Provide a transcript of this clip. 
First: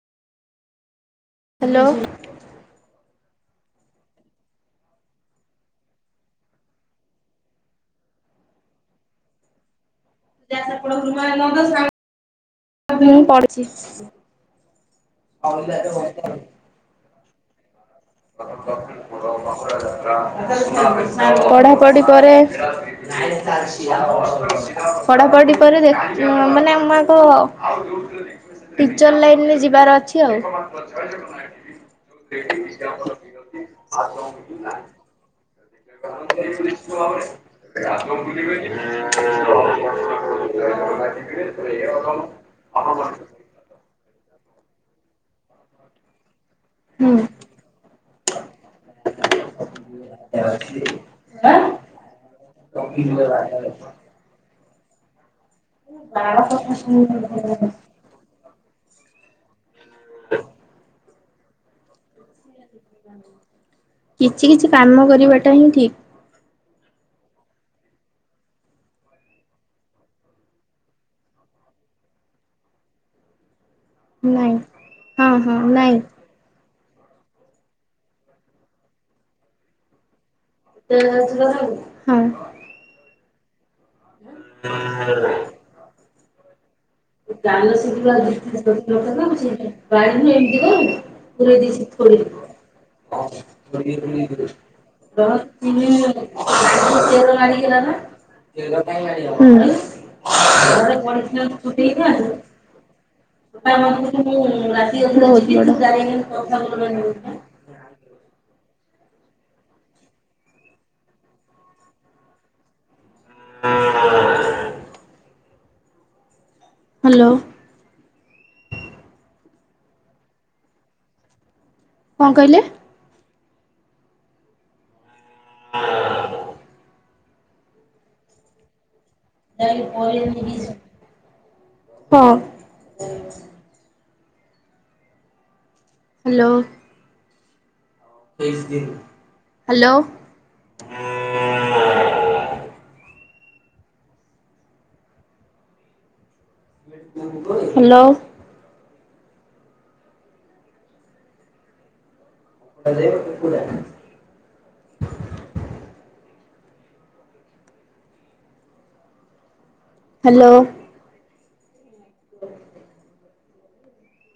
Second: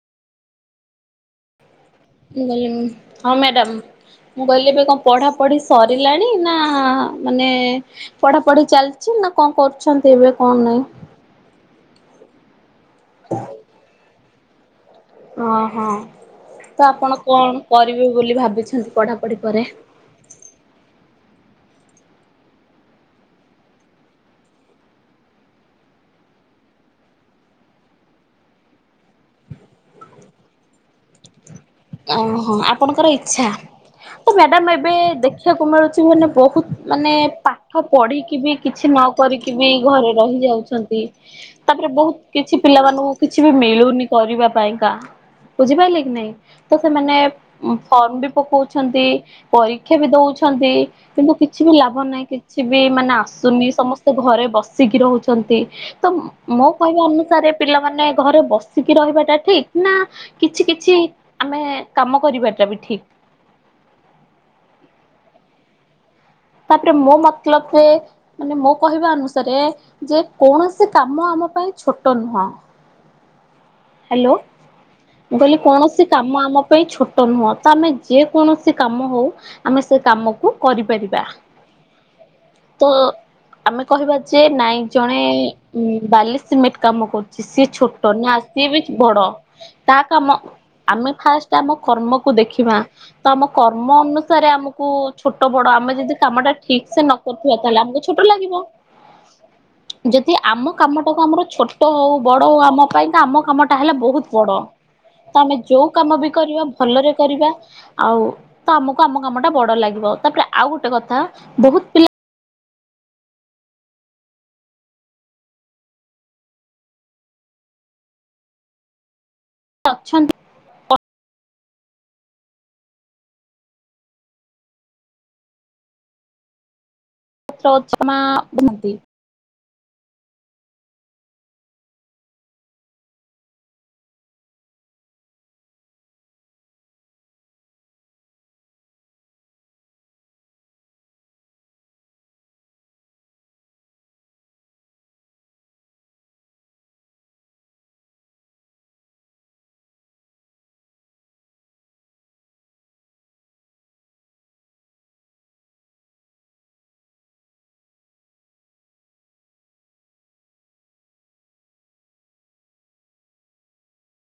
Hello ମୁ ହଁ madam ମୁଁ କହିଲି ଏବେ କଣ ପଢା ପଢି ସରିଲାଣି ନା ମାନେ ପଢା ପଢି ଚାଲିଛି ନା କଣ କରୁଛନ୍ତି ଏବେ କଣ ନାହିଁ [unintelligible] ପଡିଛି ଓ ହଁ ତ ଆପଣ କଣ କରିବେ ବୋଲି ଭାବିଛନ୍ତି ପଢାପଢି ପରେ ପଢ଼ାପଢ଼ି ପରେ ପଢାପଢି ପରେଖ ମାନେ ଆମ ଆଗ ହ ଟିଚର୍ ଲାଇନ୍ରେ ଯିବାର ଅଛି ଆଉ ଓହୋ ଆପଣଙ୍କର ଇଚଛା ତ ମ୍ୟାଡ଼ାମ ଏବେଦେଖ ଖିବାକୁ ମିଳୁଛି ମାନେ ବହୁତ ମାନେ ପାଠ ପଢ଼ିକି ବି କିଛି ନ କରରିକି ବି ଘରେ ରହିଯାଉଛନ୍ତି ତାପରେ ବହୁତ କିଛି ପିଲାମାନଙ୍କୁ କିଛି କିଛି ବି ମିଳୁନି କରିବା ପାଇଁ କା ବୁଝିପାରିଲେ କି ନାଇଁ ତ ସେମାନେ ହୁଁ। ଫର୍ମ ବି ପକଉଛନ୍ତି ପରୀକ୍ଷା ବି ଦଉଛନ୍ତି କିନ୍ତୁ କିଛି ବି ଲାଭ ନାହିଁ କିଛି ବି ମାନେ ଆସୁନି ସମସ୍ତେ ଘରେ ବସିକି ରହୁଛନ୍ତି ତ ମୋ କହିବା ଅନୁସାରେ କିଛି ପିଲାମାନେ ଘରେ ବସ ସିଖି ରହିବାଟା ଠିକ ନା କିଛି କିଛି ଆମେ କାମ କରିବା କିଛି କିଛି କାମ କରିବା ଟା ହିଁ ଠିକ ତାପରେ ମୋ ମତଲବ ଯେରେ ମାନେ ମୋ କହିବା ଅନୁସାରେ ଯେ କୌଣସି କାମ ଆମ ପାଇଁ ଛୋଟ ନୁହଁ ହ୍ୟାଲୋ ନାଇଁ ହଁ ମୁଁ ହଁ କହିଲି ନାଇଁ କୌଣସି କାମ ଆମ ଆମ ପାଇଁ ଛୋଟ ନୁହଁ ତ ଆମେ ଯେ କୌଣସି କାମ ହଉ ଆମେ ସେ କାମକୁ କରିପାରିବା ହ ହଁ ତ ଆମେ କହିବା ଯେ ନାଇଁ ଜଣେ ବାଲି ସିମେଣ୍ଟ କାମ କରୁଛି ସିଏ ଛୋଟ ନା ସିଏ ବି ବଡ଼ ତା କାମ ଆମେ ଫାଷ୍ଟ ଆମ କର୍ମକୁ ଦେଖିବା ତ ଆମ କର୍ମ ଅନୁସାରେ ଆମକୁ ଛୋଟ ବଡ ଆମେ ଯଦି କାମ ଆମା ଠିକ ସେ ନ କରୁଥିବା ତାହଲେ ଆମ [unintelligible] ହୁ ଯଦି ଆମ କାମଟାକୁ ଆମର ଛୋଟ ହଉ ବଡ ହଉ ଆମ ପାଇଁ ତ ଆମ କାମଟା ହେଲେ ବହୁତ ବଡ ତ ଆମେ ଯୋଉ କାମ ବି କରିବା ଭଲରେ କରିବା ଆଉ ତ ଆମକୁ ଆମ କାମ ଟା ବଡ ଲାଗିବ ତାପରେ ଆଉ ଗୋଟେ କଥା ବହୁତ ପିଲା ହୁଁ ହ୍ୟାଲୋ ଅଛନ୍ତି କଣ କହିଲେ? ତରଜମା ହୁଅନ୍ତି। ହଁ। ହ୍ୟାଲୋ। ହ୍ୟାଲୋ। ହ୍ୟାଲୋ। [unintelligible] ହ୍ୟାଲୋ।